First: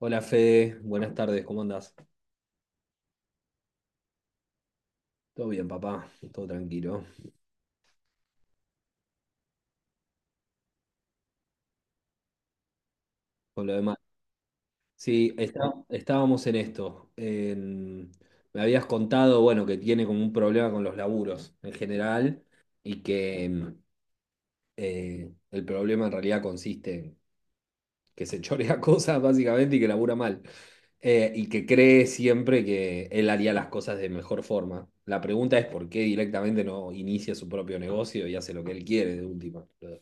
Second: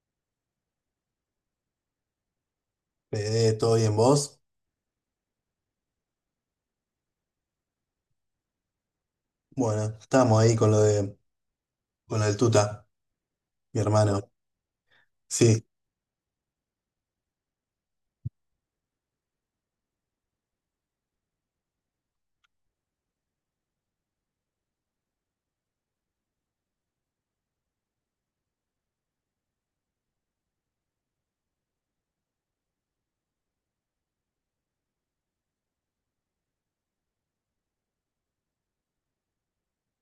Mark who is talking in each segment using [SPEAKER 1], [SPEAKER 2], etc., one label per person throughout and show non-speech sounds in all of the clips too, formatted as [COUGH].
[SPEAKER 1] Hola Fede, buenas tardes, ¿cómo andás?
[SPEAKER 2] Fede, ¿todo bien vos?
[SPEAKER 1] Todo bien, papá, todo tranquilo.
[SPEAKER 2] Bueno, estábamos ahí con lo de, con lo del Tuta,
[SPEAKER 1] Por lo
[SPEAKER 2] mi
[SPEAKER 1] demás.
[SPEAKER 2] hermano.
[SPEAKER 1] Sí,
[SPEAKER 2] Sí,
[SPEAKER 1] estábamos en esto. Me habías contado, bueno, que tiene como un problema con los laburos en general y que el problema en realidad consiste en que se chorea [LAUGHS] cosas básicamente y que labura mal. Y que cree siempre que él haría las cosas de mejor forma. La pregunta es por qué directamente no inicia su propio negocio y hace lo que él quiere de última. Pero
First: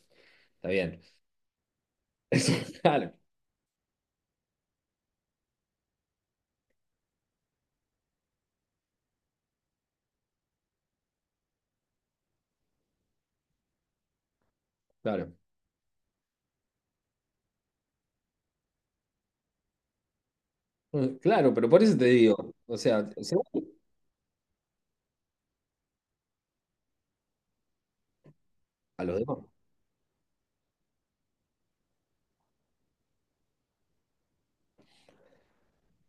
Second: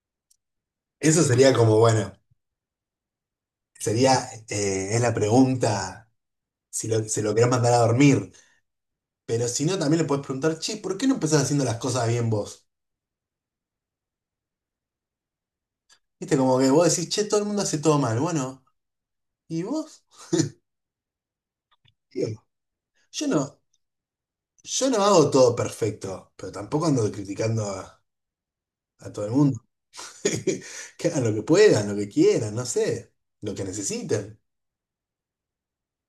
[SPEAKER 1] está bien.
[SPEAKER 2] eso sería como, bueno,
[SPEAKER 1] Eso, [LAUGHS] claro,
[SPEAKER 2] sería, es la pregunta, si lo, se lo querés mandar a dormir, pero si no, también le podés preguntar, che, ¿por qué no empezás haciendo las cosas bien vos?
[SPEAKER 1] claro.
[SPEAKER 2] Viste, como que vos decís, che, todo el mundo hace todo mal, bueno, ¿y vos?
[SPEAKER 1] claro, pero por eso te
[SPEAKER 2] Tío,
[SPEAKER 1] digo, o sea,
[SPEAKER 2] yo
[SPEAKER 1] seguro
[SPEAKER 2] no, yo no hago todo perfecto, pero tampoco ando criticando
[SPEAKER 1] a
[SPEAKER 2] a
[SPEAKER 1] los
[SPEAKER 2] todo el
[SPEAKER 1] demás.
[SPEAKER 2] mundo. [LAUGHS] Que hagan lo que puedan, lo que quieran, no sé, lo que necesiten.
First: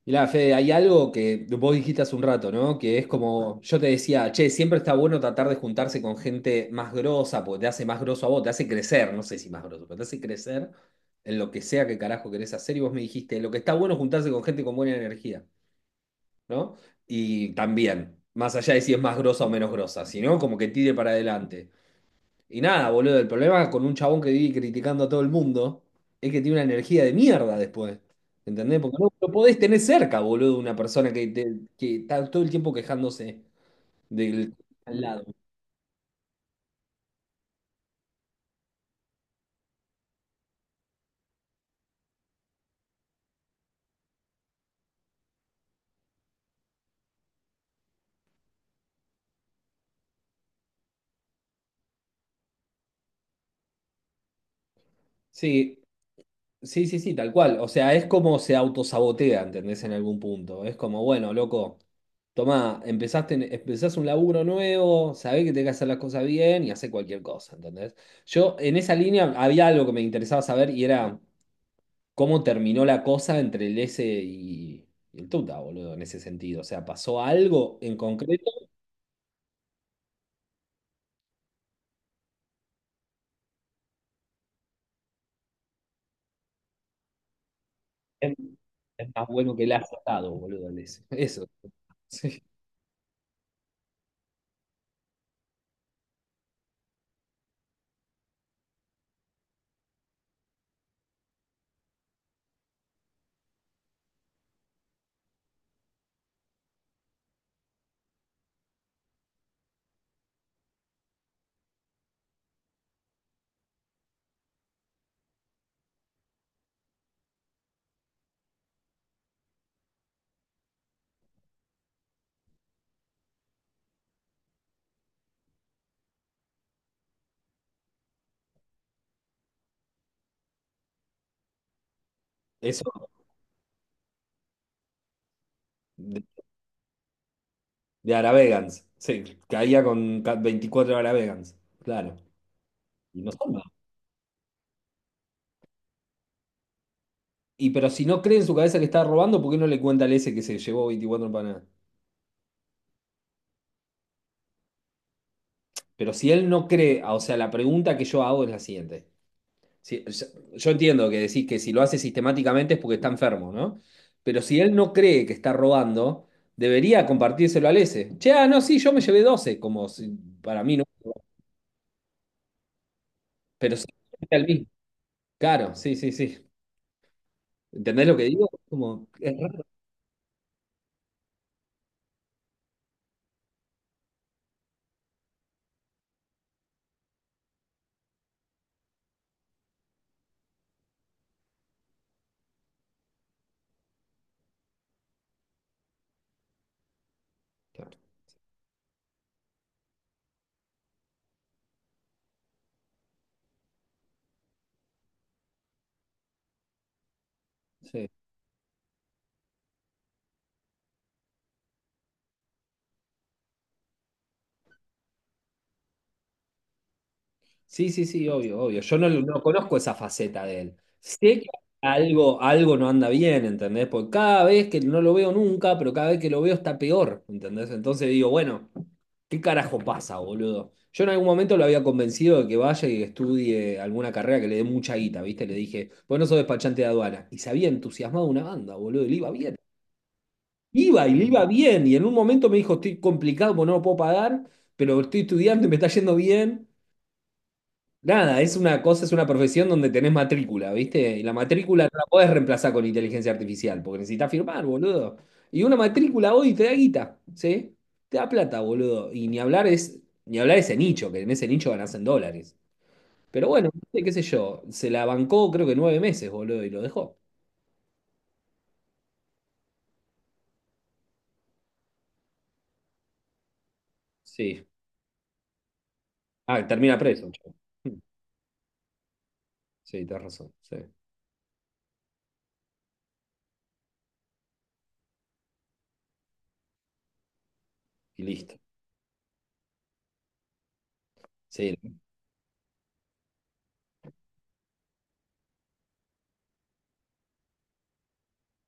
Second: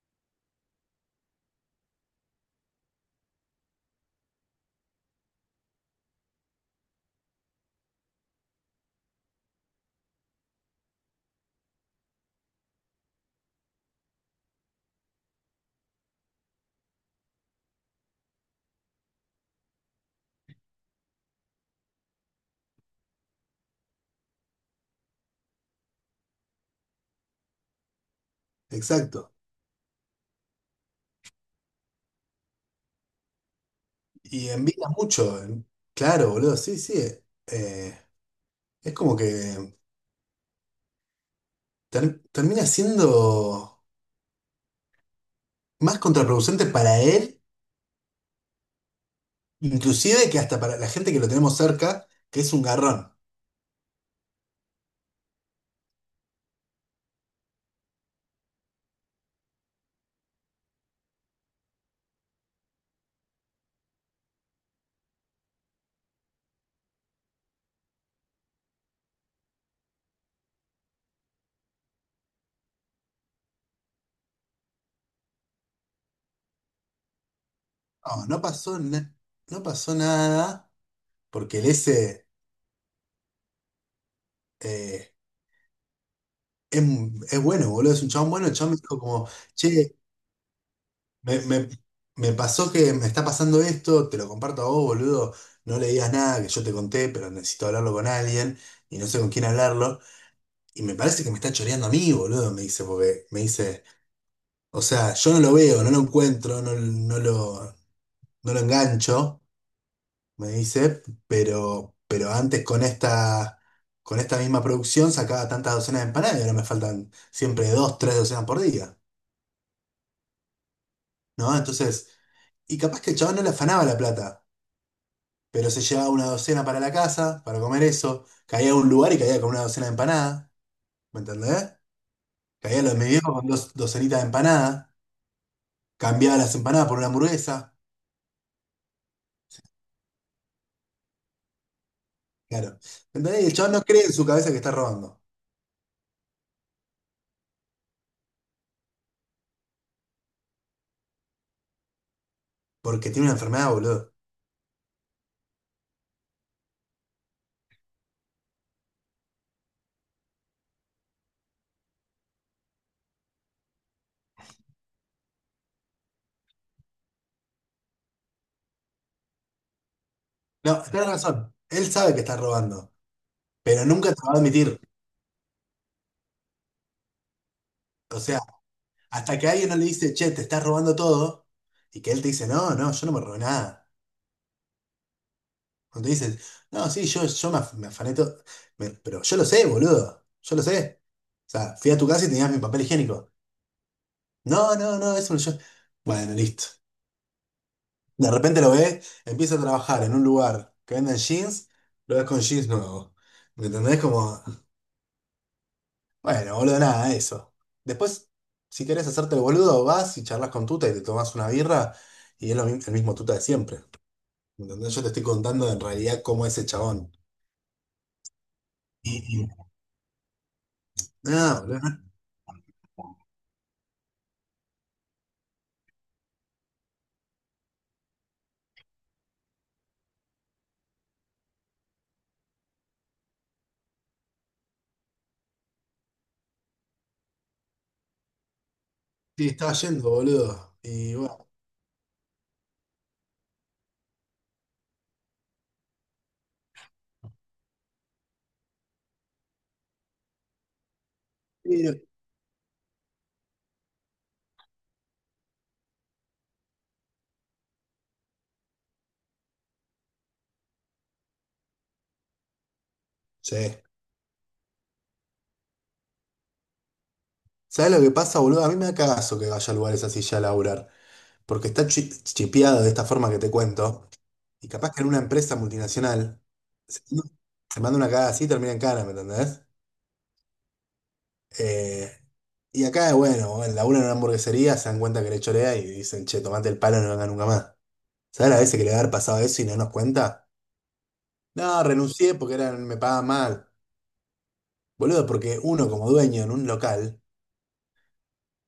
[SPEAKER 1] Mirá, Fede, hay algo que vos dijiste hace un rato, ¿no? Que es como, yo te decía, che, siempre está bueno tratar de juntarse con gente más grosa, porque te hace más groso a vos, te hace crecer, no sé si más groso, pero te hace crecer en lo que sea que carajo querés hacer. Y vos me dijiste, lo que está bueno es juntarse con gente con buena energía, ¿no? Y también, más allá de si es más grosa o menos grosa, sino como que tire para adelante. Y nada, boludo, el problema con un chabón que vive criticando a todo el mundo es que tiene una energía de mierda después. ¿Entendés? Porque no lo
[SPEAKER 2] Exacto.
[SPEAKER 1] podés tener cerca, boludo, una persona que, que está todo el tiempo quejándose
[SPEAKER 2] Y
[SPEAKER 1] del
[SPEAKER 2] envidia
[SPEAKER 1] al lado.
[SPEAKER 2] mucho, claro, boludo, sí, sí. eh, es como que termina siendo más contraproducente para él, inclusive que hasta para la gente que lo tenemos cerca, que es un garrón.
[SPEAKER 1] Sí, sí, sí, sí, tal cual. O sea, es como se autosabotea, ¿entendés? En algún punto. Es como, bueno, loco, tomá, empezás un laburo nuevo, sabés que tenés que hacer las cosas bien y hacés cualquier cosa, ¿entendés? Yo, en esa línea, había algo que me interesaba saber y era cómo terminó la cosa entre el S y el Tuta, boludo, en ese sentido. O sea, pasó algo en
[SPEAKER 2] No,
[SPEAKER 1] concreto.
[SPEAKER 2] no pasó nada, porque el ese eh, es, es bueno, boludo, es un chabón
[SPEAKER 1] Es,
[SPEAKER 2] bueno. El chabón me dijo
[SPEAKER 1] es más
[SPEAKER 2] como,
[SPEAKER 1] bueno que el
[SPEAKER 2] che,
[SPEAKER 1] asado, boludo, el S. [LAUGHS]
[SPEAKER 2] me,
[SPEAKER 1] Eso,
[SPEAKER 2] me- me
[SPEAKER 1] sí.
[SPEAKER 2] pasó que me está pasando esto, te lo comparto a vos, boludo. No le digas nada, que yo te conté, pero necesito hablarlo con alguien y no sé con quién hablarlo. Y me parece que me está choreando a mí, boludo, me dice, porque me dice, o sea, yo no lo veo, no lo encuentro, no lo engancho, me dice, pero, pero antes con esta misma producción sacaba tantas docenas de empanadas y ahora me faltan siempre dos, tres docenas por día, ¿no? Entonces, y capaz que el chabón no le afanaba la plata, pero se llevaba una docena para la casa, para comer eso, caía a un lugar y caía con una docena de empanadas, ¿me entendés? Caía
[SPEAKER 1] Eso
[SPEAKER 2] a los de mi viejo con dos docenitas de empanadas.
[SPEAKER 1] de,
[SPEAKER 2] Cambiaba las empanadas por una hamburguesa.
[SPEAKER 1] de Aravegans. Sí, caía con 24 Aravegans. Claro.
[SPEAKER 2] Claro.
[SPEAKER 1] Y no
[SPEAKER 2] ¿Entendés? Y
[SPEAKER 1] son
[SPEAKER 2] el
[SPEAKER 1] más.
[SPEAKER 2] chabón no cree en su cabeza que está robando.
[SPEAKER 1] Y pero si no cree en su cabeza que está robando, ¿por qué no le cuenta al Ese que se llevó 24 empanadas?
[SPEAKER 2] Porque tiene una enfermedad, boludo.
[SPEAKER 1] Pero si él no cree, ah, o sea, la pregunta que yo hago es la siguiente. Sí, o sea, yo entiendo que decís que si lo hace sistemáticamente es porque está enfermo, ¿no? Pero si él no cree que está robando, debería compartírselo al ese. Che, ah, no, sí, yo me llevé 12 como si- para mí,
[SPEAKER 2] No,
[SPEAKER 1] ¿no?
[SPEAKER 2] tenés razón. Él sabe que está robando.
[SPEAKER 1] Pero
[SPEAKER 2] Pero
[SPEAKER 1] sí,
[SPEAKER 2] nunca te lo va a
[SPEAKER 1] al mismo.
[SPEAKER 2] admitir.
[SPEAKER 1] Claro, sí, sí, sí. ¿Entendés lo
[SPEAKER 2] O
[SPEAKER 1] que
[SPEAKER 2] sea,
[SPEAKER 1] digo? Como,
[SPEAKER 2] hasta
[SPEAKER 1] es
[SPEAKER 2] que
[SPEAKER 1] raro.
[SPEAKER 2] alguien no le dice, che, te estás robando todo. Y que él te dice, no, no, yo no me robé nada. Cuando te dicen, no, sí, me afané todo. Pero yo lo sé, boludo. Yo lo sé. O sea, fui a tu casa y tenías mi papel higiénico. No, no, no, eso no yo. Bueno, listo. De repente lo ves empieza a trabajar en un lugar que venden jeans, lo ves con jeans nuevos. ¿Me entendés? Como, bueno, boludo, nada, eso.
[SPEAKER 1] Sí.
[SPEAKER 2] Después, si querés hacerte el boludo, vas y charlas con Tuta y te tomás una birra y es el mismo Tuta de siempre. ¿Me entendés? Yo te estoy contando en realidad cómo es ese chabón.
[SPEAKER 1] Sí, sí, sí, obvio, obvio. Yo no,
[SPEAKER 2] Y,
[SPEAKER 1] No
[SPEAKER 2] y-
[SPEAKER 1] conozco esa faceta de él. Sé que
[SPEAKER 2] Nada, boludo, no
[SPEAKER 1] algo no anda bien, ¿entendés? Porque cada vez que no lo veo nunca, pero cada vez que lo veo está peor, ¿entendés? Entonces digo, bueno, ¿qué carajo pasa, boludo? Yo en algún momento lo había convencido de que vaya y estudie alguna carrera que le dé mucha guita, ¿viste? Le dije, vos no sos despachante de aduana. Y se había entusiasmado una banda, boludo, y le iba
[SPEAKER 2] te
[SPEAKER 1] bien.
[SPEAKER 2] estaba yendo, boludo.
[SPEAKER 1] Iba y
[SPEAKER 2] Y
[SPEAKER 1] le iba
[SPEAKER 2] bueno,
[SPEAKER 1] bien. Y en un momento me dijo, estoy complicado porque no lo puedo pagar, pero estoy estudiando y me está yendo bien. Nada, es una profesión donde tenés matrícula, ¿viste? Y la matrícula no
[SPEAKER 2] pero-
[SPEAKER 1] la podés reemplazar con inteligencia artificial, porque necesitas firmar, boludo. Y una matrícula hoy te da guita, ¿sí? Te da plata, boludo. Y ni hablar ese nicho, que en ese nicho ganás en dólares. Pero
[SPEAKER 2] sí.
[SPEAKER 1] bueno, ¿viste? Qué sé yo, se la bancó creo que 9 meses, boludo, y lo dejó.
[SPEAKER 2] ¿Sabés lo que pasa, boludo? A mí me da cagazo que vaya a lugares así ya a laburar. Porque está chipeado de esta forma que te cuento,
[SPEAKER 1] Sí.
[SPEAKER 2] y capaz que en una empresa multinacional
[SPEAKER 1] Ah, termina
[SPEAKER 2] se
[SPEAKER 1] preso, che.
[SPEAKER 2] se
[SPEAKER 1] Hm,
[SPEAKER 2] manda una cagada así y termina en cana, ¿me entendés?
[SPEAKER 1] Sí, tenés razón. Sí.
[SPEAKER 2] Eh, y acá, bueno, en la una en una hamburguesería se dan cuenta que le chorea y dicen, che, tomate el palo, no venga nunca más.
[SPEAKER 1] Y
[SPEAKER 2] ¿Sabes
[SPEAKER 1] listo.
[SPEAKER 2] las veces que le va a haber pasado eso y no nos cuenta? No,
[SPEAKER 1] Sí.
[SPEAKER 2] renuncié porque eran, me pagaban mal. Boludo, porque uno como dueño en un local,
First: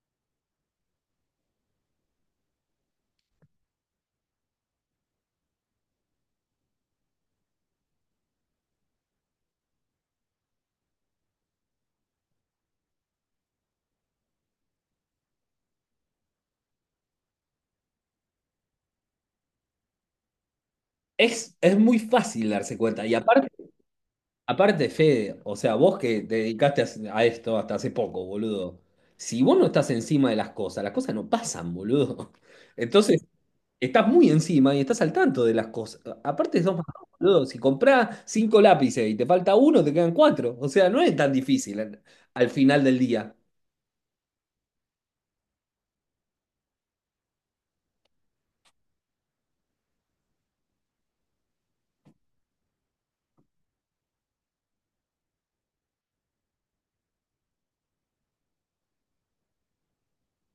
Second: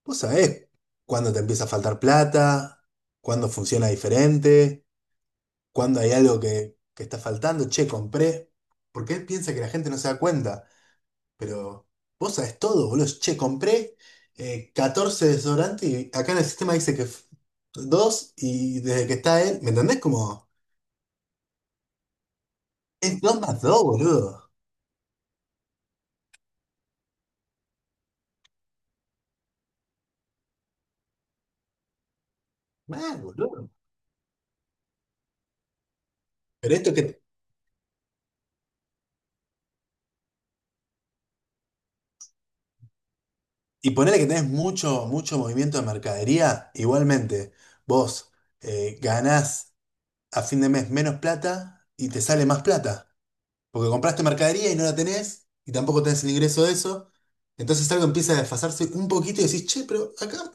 [SPEAKER 2] vos sabés cuándo te empieza a faltar plata, cuándo funciona diferente. Cuando hay algo que está faltando, che, compré, porque él piensa que la gente no se da cuenta, pero vos sabés todo, boludo, che, compré 14 desodorantes y acá en el sistema dice que dos y desde que está él, ¿me entendés? Como,
[SPEAKER 1] Es muy fácil darse cuenta. Y
[SPEAKER 2] es dos
[SPEAKER 1] aparte,
[SPEAKER 2] más dos, boludo.
[SPEAKER 1] aparte, Fede, o sea, vos que te dedicaste a esto hasta hace poco, boludo. Si vos no estás encima de las cosas no pasan, boludo. [LAUGHS]
[SPEAKER 2] Mal,
[SPEAKER 1] Entonces,
[SPEAKER 2] boludo.
[SPEAKER 1] estás muy encima y estás al tanto de las cosas. Aparte,
[SPEAKER 2] Pero
[SPEAKER 1] sos más,
[SPEAKER 2] esto que,
[SPEAKER 1] boludo. Si comprás 5 lápices y te falta uno, te quedan cuatro. O sea, no es tan difícil al, al final del día.
[SPEAKER 2] y ponele que tenés mucho, mucho movimiento de mercadería, igualmente, vos ganás a fin de mes menos plata y te sale más plata. Porque compraste mercadería y no la tenés, y tampoco tenés el ingreso de eso. Entonces algo empieza a desfasarse un poquito y decís, che, pero acá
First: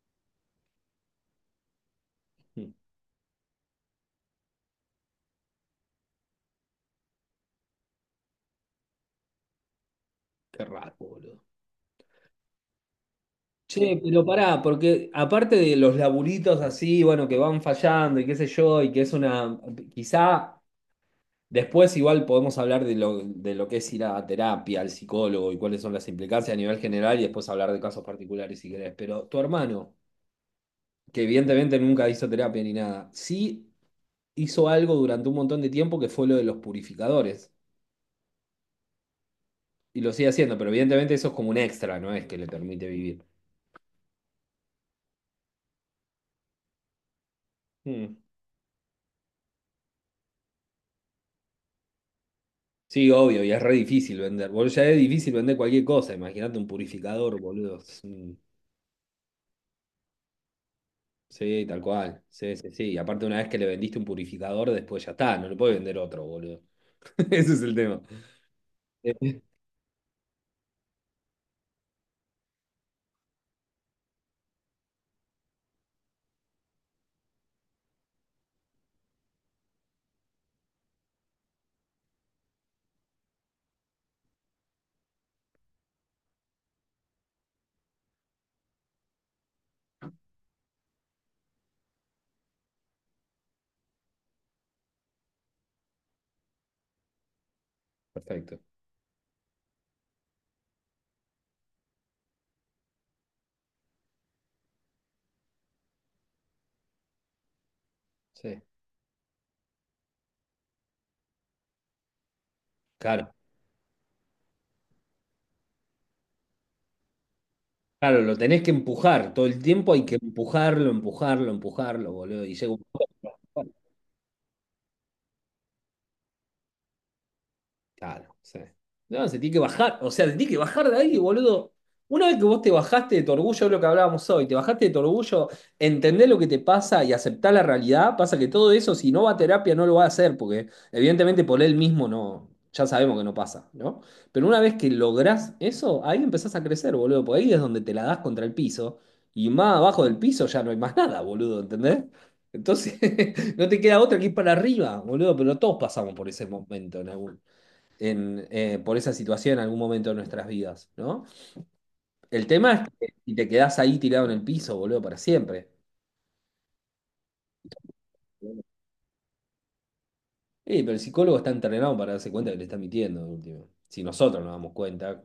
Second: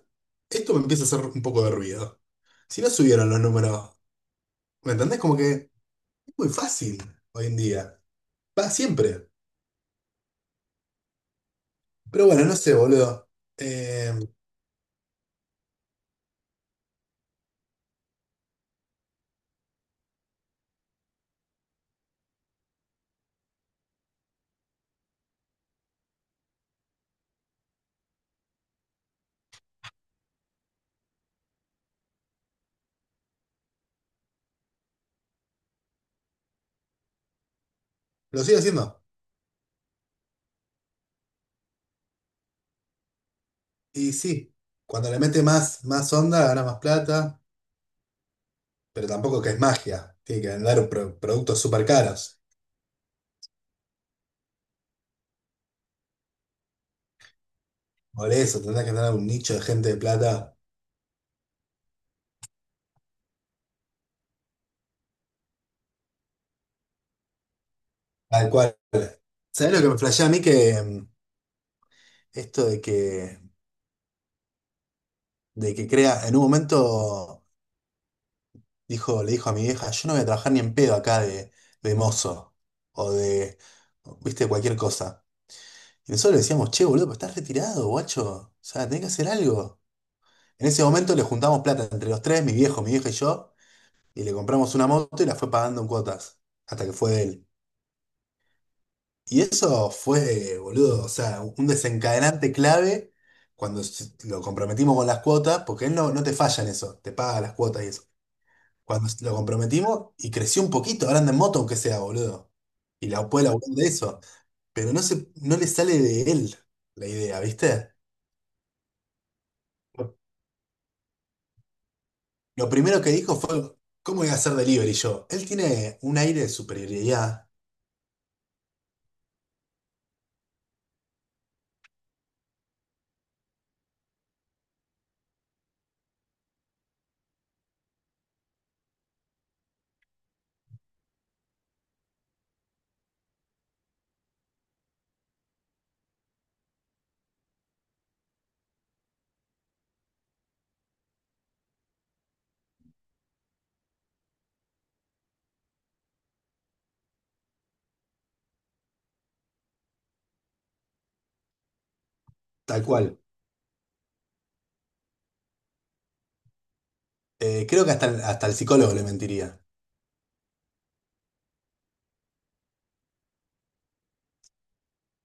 [SPEAKER 2] esto me empieza a hacer un poco de ruido.
[SPEAKER 1] Mm,
[SPEAKER 2] Si no subieron los números, ¿me entendés? Como que es muy fácil hoy en día. Va siempre.
[SPEAKER 1] Qué raro, boludo.
[SPEAKER 2] Pero bueno, no sé, boludo.
[SPEAKER 1] Che,
[SPEAKER 2] Eh,
[SPEAKER 1] pero pará, porque aparte de los laburitos así, bueno, que van fallando y qué sé yo, y que es una, quizá después igual podemos hablar de de lo que es ir a terapia, al psicólogo y cuáles son las implicancias a nivel general y después hablar de casos particulares si querés. Pero tu hermano, que evidentemente nunca hizo terapia ni nada, sí hizo algo durante un montón de tiempo que fue lo de los purificadores.
[SPEAKER 2] lo sigo haciendo.
[SPEAKER 1] Y lo sigue haciendo, pero evidentemente eso es como un extra, no es que le permite vivir.
[SPEAKER 2] Y sí, cuando le mete más, más onda, gana más plata,
[SPEAKER 1] Mm.
[SPEAKER 2] pero tampoco que es magia. Tiene que vender productos súper caros.
[SPEAKER 1] Sí, obvio, y es re difícil vender. Boludo, ya es difícil vender cualquier cosa. Imagínate un purificador, boludo. Es
[SPEAKER 2] Por
[SPEAKER 1] un-
[SPEAKER 2] eso tendrás que tener un nicho de gente de plata
[SPEAKER 1] sí, tal cual. Sí, sí, sí. Y aparte, una vez que le vendiste un purificador, después ya está, no le puedes vender otro, boludo. [LAUGHS] Ese es el tema.
[SPEAKER 2] tal cual.
[SPEAKER 1] Eh,
[SPEAKER 2] ¿Sabés lo que me flashea a mí que esto de que crea, en un momento dijo, le dijo a mi vieja, yo no voy a trabajar ni en pedo acá de mozo o de, viste, cualquier cosa. Y nosotros le decíamos, che, boludo, pero estás retirado, guacho. O sea, tenés que hacer algo. En ese momento le juntamos plata entre los tres, mi viejo, mi vieja y yo, y le compramos una moto y la fue pagando en cuotas, hasta que fue de él.
[SPEAKER 1] Perfecto.
[SPEAKER 2] Y eso fue, boludo, o sea, un desencadenante clave cuando lo comprometimos con las cuotas, porque él no te falla en eso, te paga las cuotas y eso.
[SPEAKER 1] Sí.
[SPEAKER 2] Cuando lo comprometimos y creció un poquito, ahora anda en moto aunque sea, boludo. Y la
[SPEAKER 1] Claro.
[SPEAKER 2] puede laburar de eso. Pero no le sale de él la idea, ¿viste?
[SPEAKER 1] Claro, lo tenés que empujar. Todo el tiempo hay que empujarlo, empujarlo, empujarlo, boludo. Y
[SPEAKER 2] Lo
[SPEAKER 1] llega un
[SPEAKER 2] primero que dijo
[SPEAKER 1] punto.
[SPEAKER 2] fue, ¿cómo voy a hacer delivery yo? Él tiene un aire de superioridad,
[SPEAKER 1] Claro, sí. No, se tiene que bajar, o sea, se tiene que bajar de ahí, boludo. Una vez que vos te bajaste de tu orgullo, es lo que hablábamos hoy, te bajaste de tu orgullo, entender lo que te pasa y aceptar la realidad, pasa que todo eso, si no va a terapia, no lo va a hacer, porque evidentemente por él mismo no, ya sabemos que no pasa, ¿no? Pero una vez que lográs eso, ahí empezás a crecer, boludo, porque ahí es donde te la das contra el piso, y más abajo del piso ya no hay más nada, boludo, ¿entendés? Entonces, [LAUGHS] no te queda otra que ir para arriba, boludo, pero todos pasamos por ese momento por esa situación en algún momento de nuestras vidas, ¿no? El tema
[SPEAKER 2] tal
[SPEAKER 1] es que
[SPEAKER 2] cual.
[SPEAKER 1] si te quedás ahí tirado en el piso, boludo, para siempre.
[SPEAKER 2] Creo que hasta, hasta el psicólogo le mentiría.
[SPEAKER 1] Pero el psicólogo está entrenado para darse cuenta que le está mintiendo, de último. Si nosotros nos damos cuenta,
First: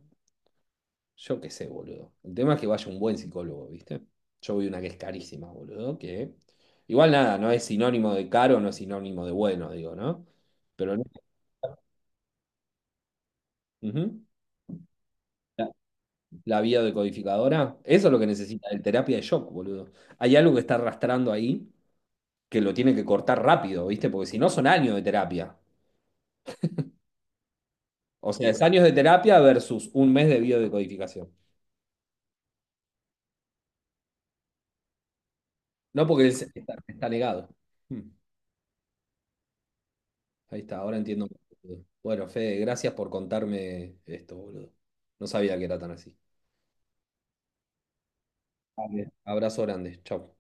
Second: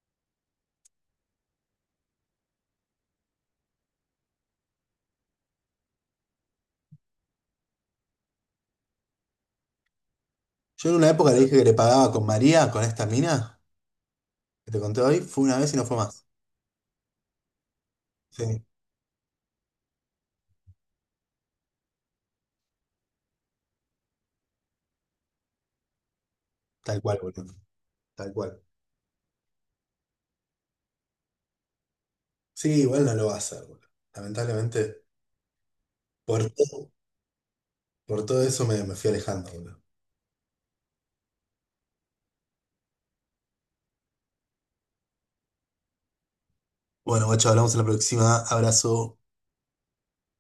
[SPEAKER 1] yo qué sé, boludo. El tema es que vaya un buen psicólogo, ¿viste? Yo voy a una que es carísima, boludo, que... Igual nada, no es sinónimo de caro, no es sinónimo de bueno, digo, ¿no?
[SPEAKER 2] Yo en
[SPEAKER 1] Pero no-
[SPEAKER 2] una época le dije que le pagaba con María, con esta mina,
[SPEAKER 1] ujú.
[SPEAKER 2] que te conté hoy. Fue una
[SPEAKER 1] La,
[SPEAKER 2] vez y no fue más.
[SPEAKER 1] la biodecodificadora, eso es lo que
[SPEAKER 2] Sí,
[SPEAKER 1] necesita, el terapia de shock, boludo. Hay algo que está arrastrando ahí que lo tiene que cortar rápido, ¿viste? Porque si no son años de terapia.
[SPEAKER 2] tal cual, boludo.
[SPEAKER 1] O
[SPEAKER 2] Tal
[SPEAKER 1] sea, es
[SPEAKER 2] cual.
[SPEAKER 1] años de terapia versus 1 mes de biodecodificación.
[SPEAKER 2] Sí, igual no lo va a hacer, boludo. Lamentablemente,
[SPEAKER 1] No porque
[SPEAKER 2] por
[SPEAKER 1] está,
[SPEAKER 2] todo,
[SPEAKER 1] está negado. Hmm,
[SPEAKER 2] por todo eso me, me fui alejando, boludo.
[SPEAKER 1] Ahí está, ahora entiendo. Bueno, Fede, gracias por contarme esto, boludo. No sabía que era tan así.
[SPEAKER 2] Bueno, guacho, hablamos en la próxima.
[SPEAKER 1] Vale.
[SPEAKER 2] Abrazo.
[SPEAKER 1] Abrazo grande. Chau.